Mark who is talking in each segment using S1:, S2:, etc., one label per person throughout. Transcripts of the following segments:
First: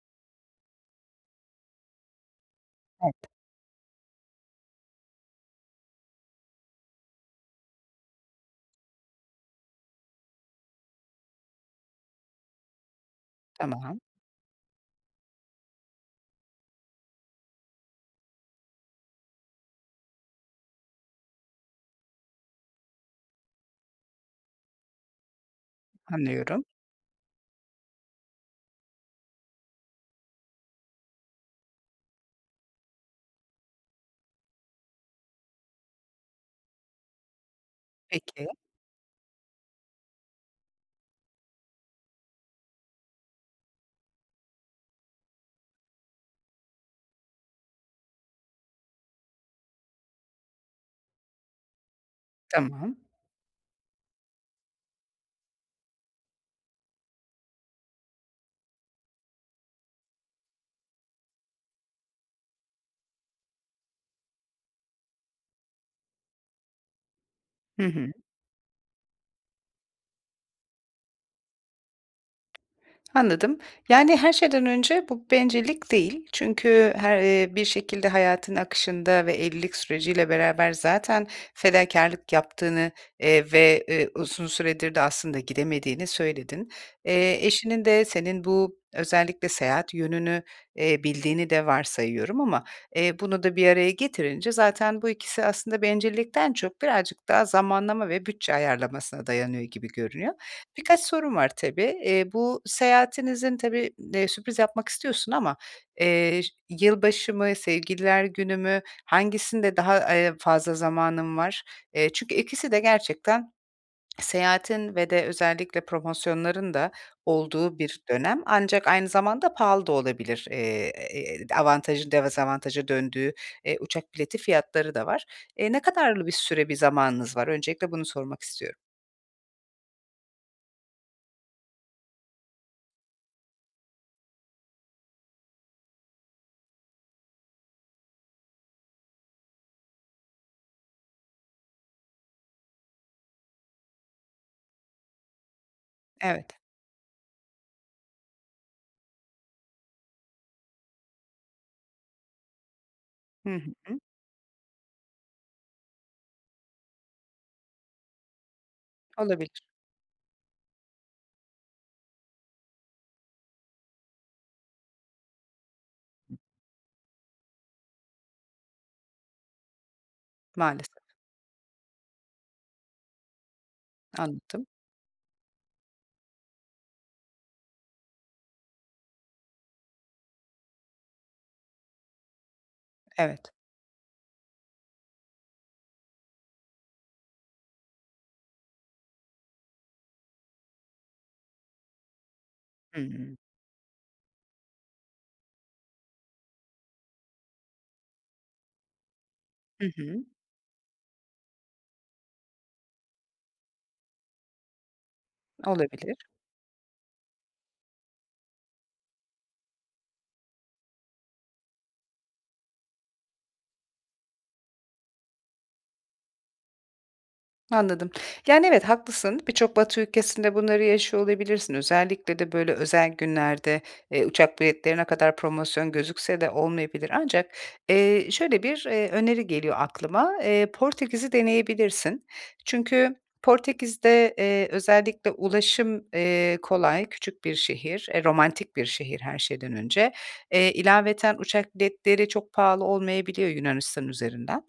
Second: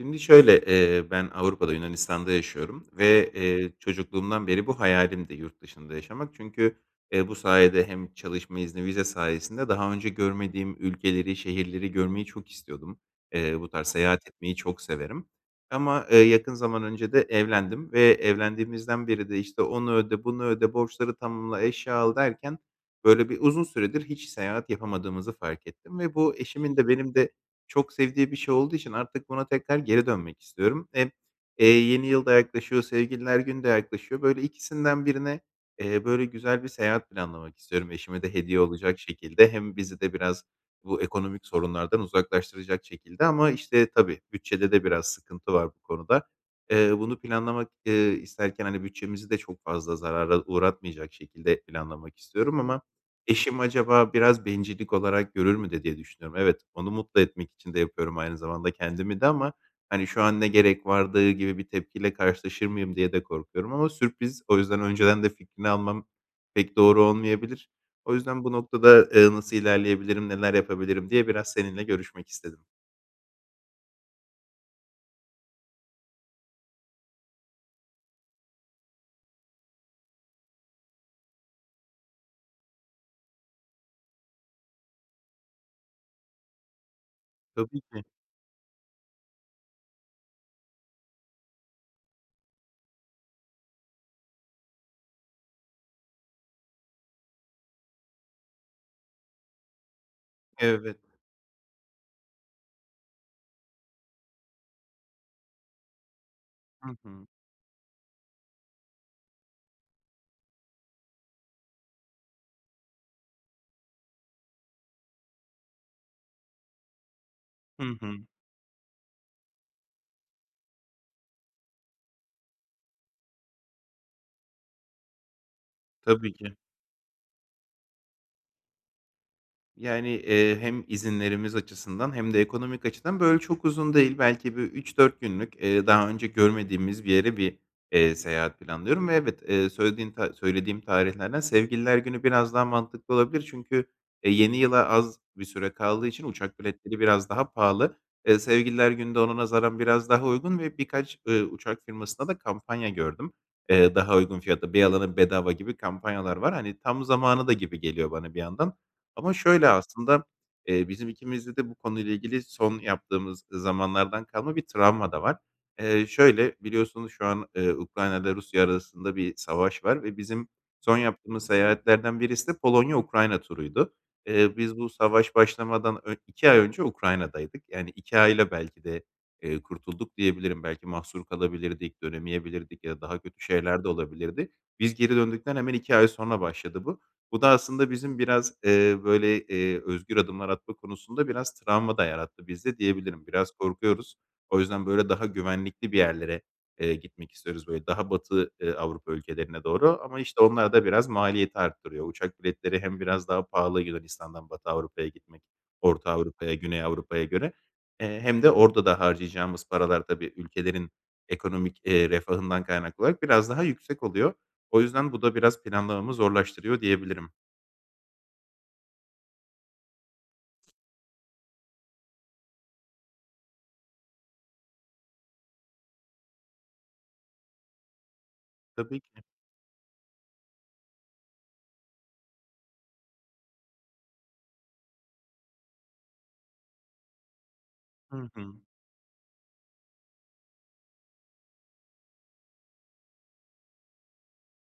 S1: Şimdi şöyle, ııı, ben Avrupa’da, Yunanistan’da yaşıyorum.
S2: [unintelligible]
S1: Ve, eee, çocukluğumdan beri bu hayalimdi yurt dışında yaşamak. Çünkü, ııı, bu sayede hem çalışma izni, vize sayesinde daha önce görmediğim ülkeleri, şehirleri görmeyi çok istiyordum. Iıı, bu tarz
S2: Tamam.
S1: seyahat etmeyi çok severim. Ama, ııı, yakın zaman önce de evlendim ve evlendiğimizden beri de, işte, onu öde, bunu öde, borçları tamamla, eşya al derken böyle bir uzun süredir hiç seyahat yapamadığımızı fark ettim. Ve bu
S2: Anlıyorum.
S1: eşimin de benim de çok sevdiği bir şey olduğu için artık buna tekrar geri dönmek istiyorum. Hem, eee, yeni yıl da yaklaşıyor, Sevgililer Günü de yaklaşıyor. Böyle ikisinden birine, eee, böyle güzel bir seyahat planlamak istiyorum eşime de
S2: Peki.
S1: hediye olacak şekilde. Hem bizi de biraz bu ekonomik sorunlardan uzaklaştıracak şekilde ama, işte, tabii bütçede de biraz sıkıntı var bu konuda. Iıı, bunu planlamak, ııı, isterken, hani, bütçemizi de çok fazla zarara uğratmayacak şekilde planlamak istiyorum ama
S2: Tamam.
S1: eşim acaba biraz bencillik olarak görür mü de diye düşünüyorum. Evet, onu mutlu etmek için de yapıyorum, aynı zamanda kendimi de ama, hani, "Şu an ne gerek vardı?" gibi bir tepkiyle karşılaşır mıyım diye de korkuyorum ama sürpriz. O yüzden önceden de fikrini almam pek doğru olmayabilir.
S2: Hı hı.
S1: O yüzden bu noktada, ııı, nasıl ilerleyebilirim, neler yapabilirim diye biraz seninle görüşmek istedim.
S2: Anladım. Yani, her şeyden önce bu bencillik değil. Çünkü her, ııı, bir şekilde hayatın akışında ve evlilik süreciyle beraber zaten fedakârlık yaptığını, eee, ve, eee, uzun süredir de aslında gidemediğini söyledin. Eee,
S1: Tabii
S2: eşinin de
S1: ki.
S2: senin bu özellikle seyahat yönünü, eee, bildiğini de varsayıyorum ama, eee, bunu da bir araya getirince zaten bu ikisi aslında bencillikten çok birazcık daha zamanlama ve bütçe ayarlamasına dayanıyor gibi görünüyor.
S1: Evet.
S2: Birkaç sorum var tabii. Eee, bu seyahatinizin tabii, eee, sürpriz yapmak istiyorsun ama, eee, ş
S1: Hı hı.
S2: yılbaşı mı, Sevgililer Günü mü, hangisinde daha, ııı, fazla zamanın var? Eee, çünkü ikisi de gerçekten seyahatin ve de özellikle promosyonların da olduğu
S1: Hı
S2: bir
S1: hı.
S2: dönem. Ancak aynı zamanda pahalı da olabilir. Eee, [unintelligible] avantajın dezavantaja döndüğü, eee, uçak bileti fiyatları da var. Eee, ne kadarlı bir
S1: Tabii ki.
S2: süre, bir zamanınız var öncelikle bunu sormak istiyorum.
S1: Yani, eee, hem izinlerimiz açısından hem de ekonomik açıdan böyle çok uzun değil. Belki bir 3-4 günlük, eee, daha önce görmediğimiz bir yere bir, eee, seyahat planlıyorum ve evet. Eee, söylediğin ta söylediğim tarihlerden Sevgililer Günü biraz daha mantıklı olabilir çünkü, eee, yeni yıla az bir süre kaldığı için
S2: Evet.
S1: uçak biletleri biraz daha pahalı. Eee, Sevgililer Günü de ona nazaran biraz daha uygun ve birkaç, ııı, uçak firmasında da kampanya gördüm.
S2: Hı
S1: Eee,
S2: hı.
S1: daha uygun fiyata, 1 alana 1 bedava gibi kampanyalar var. Hani, tam zamanı da gibi geliyor bana bir yandan ama
S2: Olabilir.
S1: şöyle aslında. Eee, bizim ikimizde de bu konuyla ilgili son yaptığımız zamanlardan kalma bir travma da var. Eee, şöyle, biliyorsunuz şu an, eee, Ukrayna’yla Rusya arasında bir savaş var ve bizim
S2: Maalesef.
S1: son yaptığımız seyahatlerden birisi de Polonya Ukrayna turuydu. Eee,
S2: Anladım.
S1: biz bu savaş başlamadan ön 2 ay önce Ukrayna’daydık. Yani, 2 ayla belki de, eee, kurtulduk diyebilirim. Belki mahsur kalabilirdik, dönemeyebilirdik ya da daha kötü
S2: Evet.
S1: şeyler de olabilirdi. Biz geri döndükten hemen 2 ay sonra başladı bu. Bu da aslında bizim biraz, eee, böyle, eee, özgür adımlar atma konusunda biraz travma da yarattı bizde
S2: Hı
S1: diyebilirim.
S2: hı.
S1: Biraz korkuyoruz. O yüzden böyle daha güvenlikli bir yerlere, eee, gitmek istiyoruz. Böyle daha Batı, eee, Avrupa ülkelerine
S2: Hı
S1: doğru ama,
S2: hı.
S1: işte, onlar da biraz maliyeti arttırıyor. Uçak biletleri hem biraz daha pahalı Yunanistan’dan Batı Avrupa’ya gitmek, Orta
S2: Olabilir.
S1: Avrupa’ya, Güney Avrupa’ya göre. Eee, hem de orada da harcayacağımız paralar tabii ülkelerin ekonomik, eee, refahından kaynaklı olarak biraz daha yüksek oluyor. O yüzden bu da biraz planlarımı zorlaştırıyor diyebilirim.
S2: Anladım. Yani, evet, haklısın. Birçok Batı ülkesinde bunları yaşıyor olabilirsin. Özellikle de böyle özel günlerde, eee, uçak biletleri ne kadar promosyon gözükse de olmayabilir ancak, eee, şöyle bir,
S1: Tabii ki
S2: eee,
S1: de.
S2: öneri geliyor aklıma. Eee, Portekiz’i deneyebilirsin. Çünkü Portekiz’de, eee, özellikle ulaşım, eee, kolay, küçük bir şehir, eee,
S1: Hı hı.
S2: romantik bir şehir her şeyden önce. Eee, ilaveten uçak biletleri çok pahalı olmayabiliyor Yunanistan üzerinden.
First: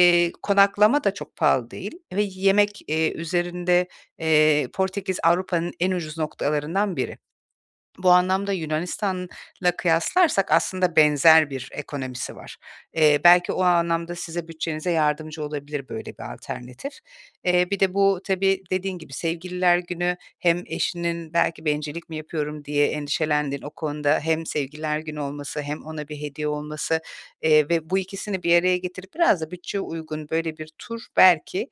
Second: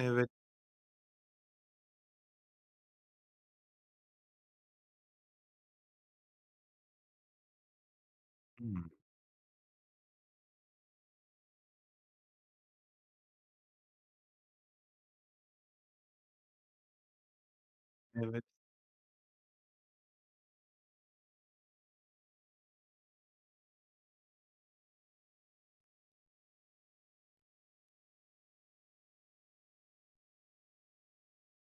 S1: Evet.
S2: konaklama da çok pahalı değil ve yemek, eee, üzerinde, eee, Portekiz Avrupa’nın en ucuz noktalarından biri. Bu anlamda
S1: Hımm.
S2: Yunanistan'la kıyaslarsak aslında benzer bir ekonomisi var. Eee, belki o anlamda size bütçenize yardımcı olabilir böyle bir alternatif. Eee, bir de bu
S1: Evet.
S2: tabii dediğin gibi Sevgililer Günü hem eşinin belki "Bencillik mi yapıyorum?" diye endişelendiğin o konuda hem Sevgililer Günü olması hem ona bir hediye olması, eee, ve bu ikisini bir araya getirip biraz da bütçeye uygun böyle bir tur belki,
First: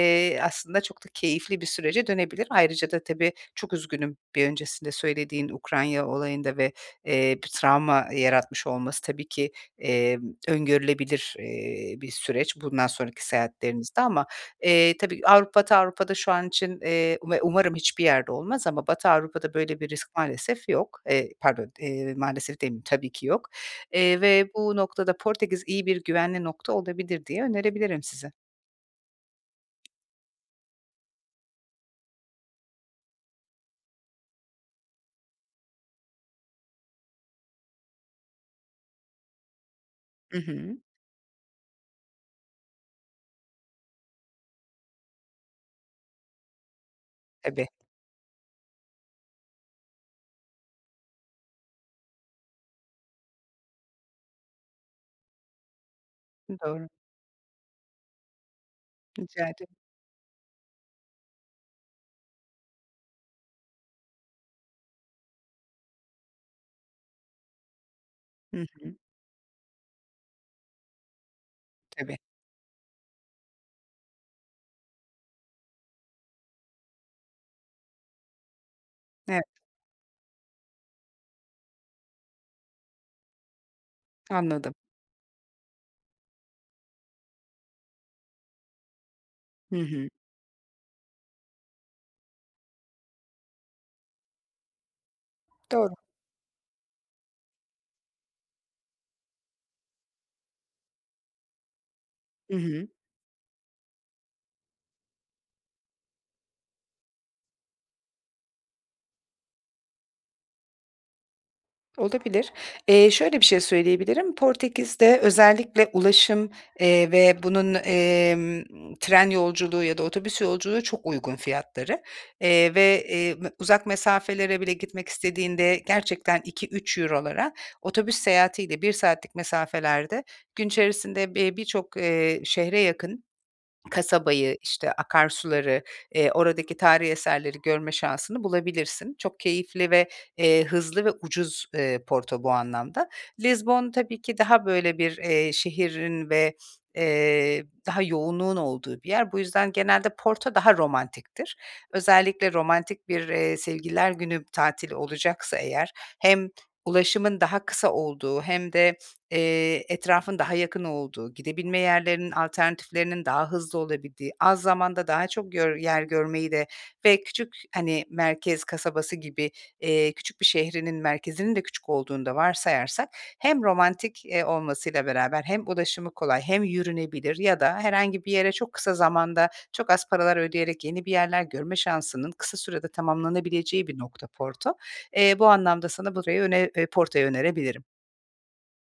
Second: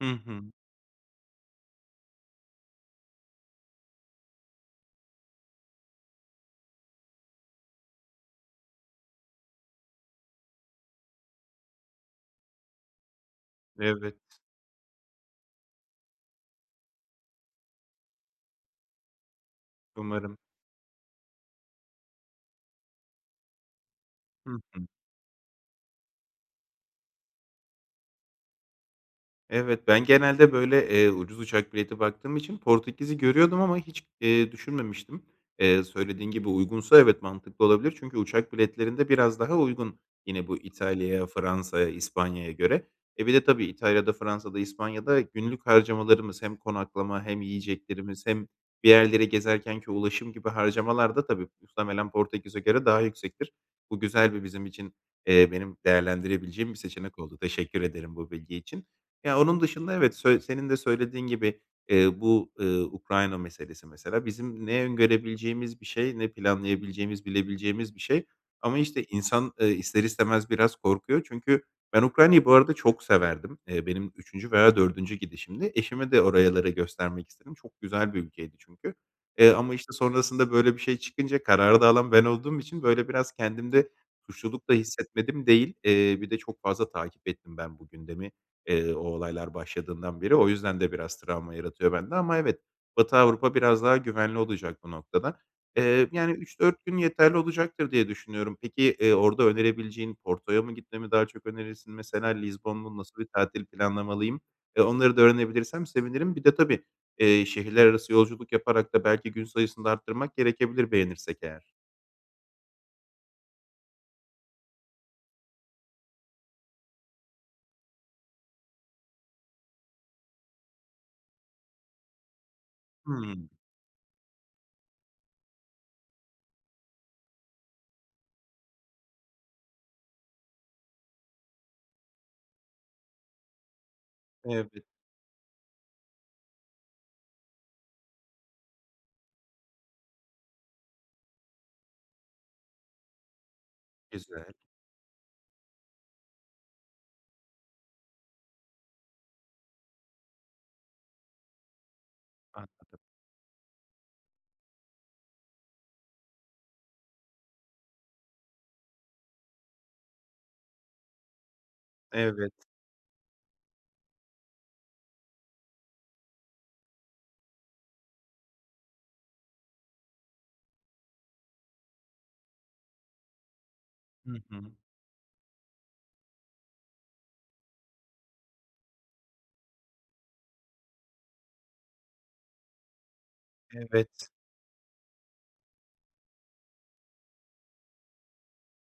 S1: Hı hı.
S2: aslında çok da keyifli bir sürece dönebilir. Ayrıca da tabii çok üzgünüm bir öncesinde söylediğin Ukrayna olayında ve, eee, bir travma yaratmış olması tabii ki, emm, öngörülebilir, eee, bir süreç bundan sonraki seyahatlerinizde.
S1: Evet.
S2: Ama, eee, tabii Avrupa Batı Avrupa’da şu an için, eee Ve umarım hiçbir yerde olmaz ama Batı Avrupa’da böyle bir risk
S1: Umarım.
S2: maalesef yok. Eee, pardon, eee, maalesef demeyeyim, tabii ki yok. Eee, ve
S1: Hı
S2: bu
S1: hı.
S2: noktada Portekiz iyi bir güvenli nokta olabilir diye önerebilirim size.
S1: Evet, ben genelde böyle, eee, ucuz uçak bileti baktığım için Portekiz’i görüyordum ama hiç, eee, düşünmemiştim. Eee, söylediğin gibi uygunsa evet, mantıklı olabilir çünkü uçak biletlerinde biraz daha uygun
S2: Hı
S1: yine bu
S2: hı.
S1: İtalya’ya, Fransa’ya, İspanya’ya göre. E, bir de tabii İtalya’da, Fransa’da, İspanya’da günlük harcamalarımız hem konaklama hem
S2: Tabii.
S1: yiyeceklerimiz hem bir yerleri gezerkenki ulaşım gibi harcamalar da tabii muhtemelen Portekiz’e göre daha yüksektir. Bu güzel bir bizim için, eee, benim değerlendirebileceğim bir
S2: Doğru.
S1: seçenek oldu. Teşekkür ederim bu bilgi için. Ya,
S2: Rica
S1: onun
S2: ederim.
S1: dışında evet, sö senin de söylediğin gibi, eee, bu, ııı, Ukrayna meselesi mesela bizim ne öngörebileceğimiz bir şey ne planlayabileceğimiz, bilebileceğimiz bir şey
S2: Hı
S1: ama,
S2: hı.
S1: işte, insan, eee, ister istemez biraz korkuyor. Çünkü ben
S2: Tabii.
S1: Ukrayna’yı bu arada çok severdim. Eee, benim 3’üncü veya 4’üncü gidişimdi. Eşime de oralara göstermek istedim. Çok güzel bir ülkeydi çünkü,
S2: Evet.
S1: eee, ama, işte, sonrasında böyle bir şey çıkınca kararı da alan ben olduğum için böyle biraz kendimde suçluluk da
S2: Anladım.
S1: hissetmedim değil. Eee, bir de çok fazla takip ettim ben bu gündemi, eee, o olaylar
S2: Hı hı.
S1: başladığından beri. O yüzden de biraz travma yaratıyor bende ama evet. Batı Avrupa biraz daha güvenli olacak bu noktada.
S2: Doğru.
S1: Eee, yani, 3-4 gün yeterli olacaktır diye düşünüyorum. Peki, eee, orada önerebileceğin Porto’ya mı gitme mi daha çok önerirsin? Mesela
S2: Hı
S1: Lizbon
S2: hı.
S1: mu, nasıl bir tatil planlamalıyım? Eee, onları da öğrenebilirsem sevinirim. Bir de tabii, eee, şehirlerarası yolculuk yaparak da belki gün sayısını da arttırmak gerekebilir beğenirsek eğer.
S2: Olabilir. Eee, şöyle bir şey söyleyebilirim. Portekiz’de özellikle ulaşım, eee, ve bunun, emm, tren yolculuğu ya da otobüs yolculuğu çok uygun fiyatları. Eee, ve, eee,
S1: Hımm.
S2: uzak mesafelere bile gitmek istediğinde gerçekten €2-3'lara otobüs seyahatiyle 1 saatlik mesafelerde gün içerisinde bir birçok, eee, şehre, yakın kasabayı,
S1: Evet.
S2: işte, akarsuları, eee, oradaki tarihî eserleri görme şansını bulabilirsin. Çok keyifli ve, eee, hızlı ve ucuz, eee, Porto bu anlamda. Lizbon tabii ki
S1: Güzel.
S2: daha böyle bir, eee, şehrin ve, eee, daha yoğunluğun olduğu bir yer. Bu yüzden genelde Porto daha romantiktir. Özellikle
S1: Anladım.
S2: romantik bir, eee, Sevgililer Günü tatili olacaksa eğer hem ulaşımın daha kısa olduğu hem de, eee, etrafın daha yakın olduğu, gidebilme yerlerinin
S1: Evet.
S2: alternatiflerinin daha hızlı olabildiği, az zamanda daha çok yor yer görmeyi de ve küçük, hani, merkez kasabası gibi, eee, küçük bir şehrinin merkezinin de küçük olduğunu da varsayarsak hem romantik,
S1: Hı
S2: eee,
S1: hı.
S2: olmasıyla beraber hem ulaşımı kolay hem yürünebilir. Ya da herhangi bir yere çok kısa zamanda çok az paralar ödeyerek yeni bir yerler görme şansının kısa sürede tamamlanabileceği bir nokta
S1: Evet.
S2: Porto. Eee, bu anlamda sana burayı öne eee, Porto’yu önerebilirim.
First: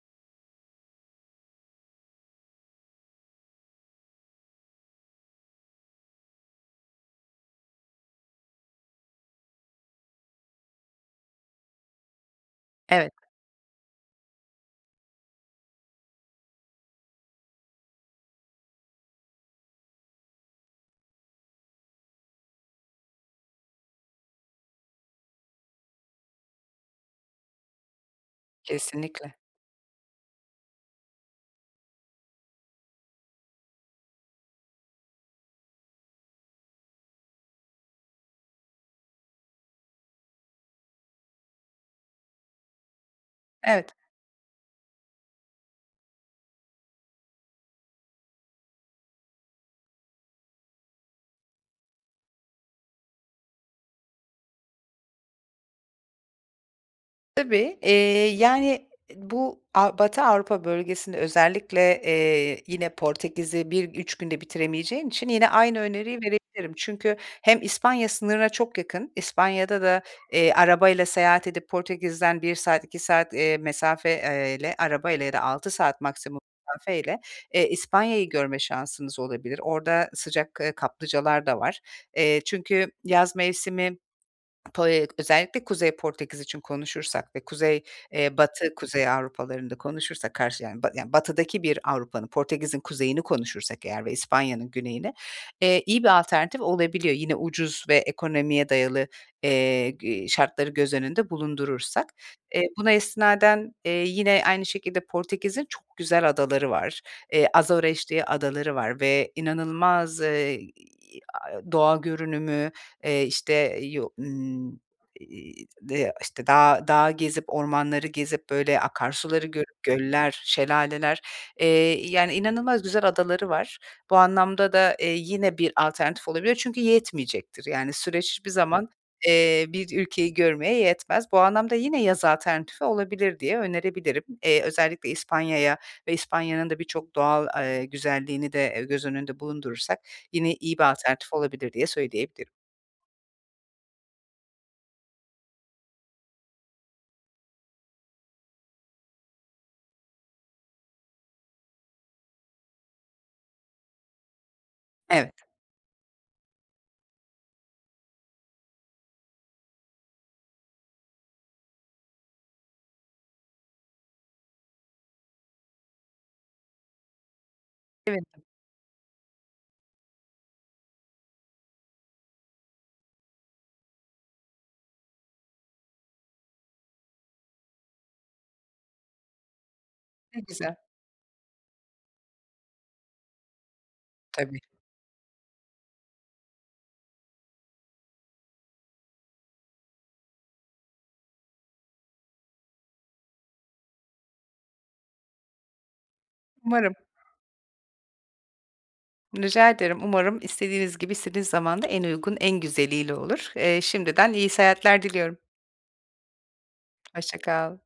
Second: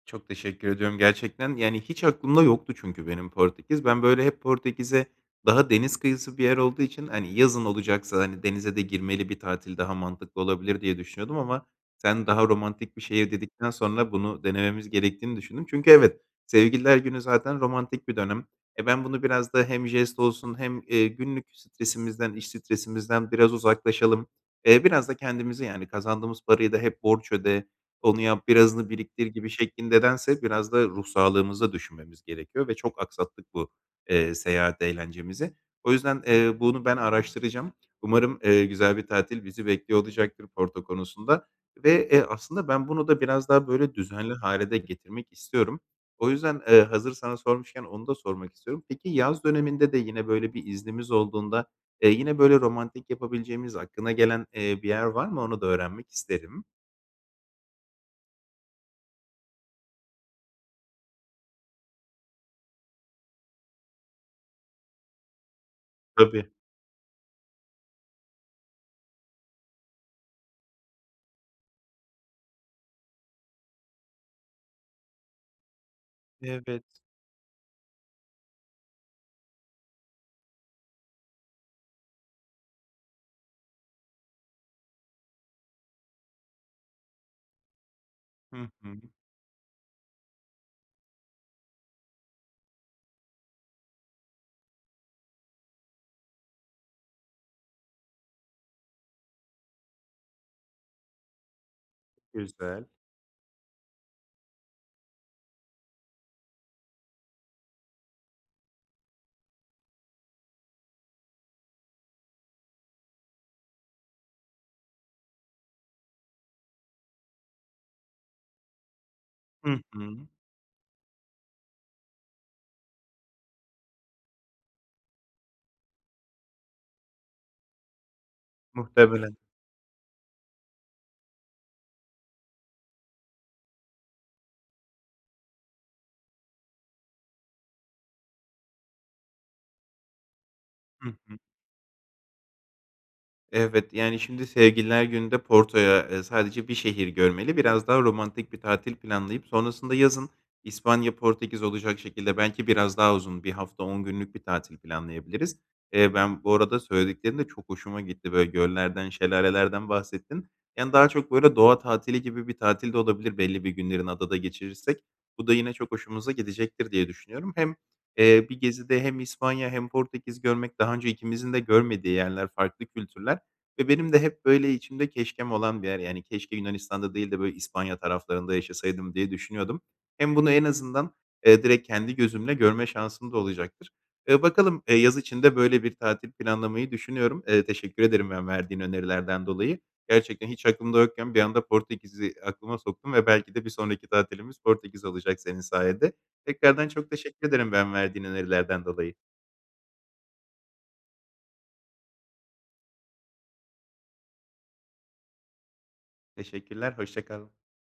S1: Çok teşekkür ediyorum gerçekten. Yani, hiç aklımda yoktu çünkü benim Portekiz. Ben böyle hep Portekiz’e daha deniz kıyısı bir yer olduğu için, hani, yazın olacaksa, hani, denize de girmeli bir tatil daha mantıklı olabilir diye düşünüyordum ama sen daha romantik bir
S2: Evet.
S1: şehir dedikten sonra bunu denememiz gerektiğini düşündüm. Çünkü evet, Sevgililer Günü zaten romantik bir dönem. Eee, ben bunu biraz da hem jest olsun hem, eee, günlük stresimizden, iş stresimizden biraz uzaklaşalım, eee, biraz da kendimizi yani kazandığımız parayı da "Hep borç öde, onu yap, birazını biriktir."
S2: Kesinlikle.
S1: gibi şeklinde dense biraz da ruh sağlığımızı da düşünmemiz gerekiyor ve çok aksattık bu, eee, seyahat eğlencemizi. O yüzden, eee, bunu ben araştıracağım. Umarım, eee, güzel bir tatil bizi bekliyor olacaktır Porto konusunda ve, eee, aslında ben bunu da biraz daha
S2: Evet.
S1: böyle düzenli hâle de getirmek istiyorum. O yüzden, eee, hazır sana sormuşken onu da sormak istiyorum. Peki, yaz döneminde de yine böyle bir iznimiz olduğunda, eee, yine böyle romantik yapabileceğimiz, aklına gelen, eee, bir yer var mı? Onu da öğrenmek isterim.
S2: Tabii. Eee, yani, bu Av Batı Avrupa bölgesinde özellikle, eee, yine Portekiz’i bir 3 günde bitiremeyeceğin için yine aynı öneriyi
S1: Tabii.
S2: verebilirim. Çünkü hem İspanya sınırına çok yakın, İspanya’da da, eee, arabayla seyahat edip Portekiz’den 1 saat, 2 saat, eee, mesafeyle arabayla ya da 6 saat maksimum
S1: Evet.
S2: mesafeyle, eee, İspanya’yı görme şansınız olabilir. Orada sıcak, eee, kaplıcalar da var. Eee, çünkü yaz mevsimi Po özellikle Kuzey Portekiz için konuşursak ve kuzey, eee,
S1: Hı
S2: batı
S1: hı.
S2: Kuzey Avrupalarını da konuşursak karşı ya yani batıdaki bir Avrupa’nın, Portekiz’in kuzeyini konuşursak eğer ve İspanya’nın güneyini, eee, iyi bir alternatif olabiliyor. Yine ucuz ve ekonomiye dayalı, eee, g şartları göz önünde bulundurursak. Eee,
S1: Güzel.
S2: buna istinaden, eee, yine aynı şekilde Portekiz’in çok güzel adaları var. Eee, Azores diye adaları var ve inanılmaz, eee, doğa görünümü, eee, işte, [unintelligible] işte, dağ dağ gezip ormanları gezip böyle akarsuları
S1: Hı
S2: görüp
S1: hı.
S2: göller, şelaleler, eee, yani, inanılmaz güzel adaları var. Bu anlamda da, eee, yine bir alternatif olabilir. Çünkü yetmeyecektir yani süreç hiçbir zaman,
S1: Muhtemelen.
S2: eee, bir ülkeyi görmeye yetmez. Bu anlamda yine yaz alternatifi olabilir diye önerebilirim. Eee, özellikle İspanya’ya ve İspanya’nın da birçok doğal, eee, güzelliğini de e, göz önünde bulundurursak yine iyi bir
S1: Hı
S2: alternatif
S1: hı.
S2: olabilir diye söyleyebilirim.
S1: Evet, yani, şimdi Sevgililer Günü’nde Porto’ya, eee, sadece bir şehir görmeli. Biraz daha romantik bir tatil planlayıp sonrasında yazın İspanya, Portekiz olacak şekilde belki biraz daha uzun 1 hafta, 10 günlük bir tatil
S2: Evet.
S1: planlayabiliriz. Eee, ben bu arada söylediklerin de çok hoşuma gitti. Böyle göllerden, şelalelerden bahsettin. Yani, daha çok böyle doğa tatili gibi bir tatil de olabilir belli bir günlerini adada geçirirsek. Bu da yine çok hoşumuza gidecektir diye düşünüyorum. Hem,
S2: Sevindim.
S1: eee, bir gezide hem İspanya hem Portekiz görmek, daha önce ikimizin de görmediği yerler, farklı kültürler ve benim de hep böyle içimde keşkem olan bir yer. Yani, keşke Yunanistan’da değil de böyle İspanya taraflarında yaşasaydım diye düşünüyordum. Hem
S2: Ne
S1: bunu en
S2: güzel.
S1: azından, eee, direkt kendi gözümle görme şansım da olacaktır. Eee,
S2: Tabii.
S1: bakalım, eee, yaz içinde böyle bir tatil planlamayı düşünüyorum. Eee, teşekkür ederim ben verdiğin önerilerden dolayı. Gerçekten hiç aklımda yokken bir anda Portekiz’i aklıma soktun ve belki de bir sonraki tatilimiz Portekiz olacak senin sayende. Tekrardan
S2: Umarım.
S1: çok teşekkür ederim ben, verdiğin önerilerden dolayı.
S2: Rica ederim. Umarım istediğiniz gibi, istediğiniz zaman da en uygun, en güzeliyle olur. Eee, şimdiden iyi seyahatler diliyorum.
S1: Teşekkürler, hoşça
S2: Hoşça
S1: kal.
S2: kal.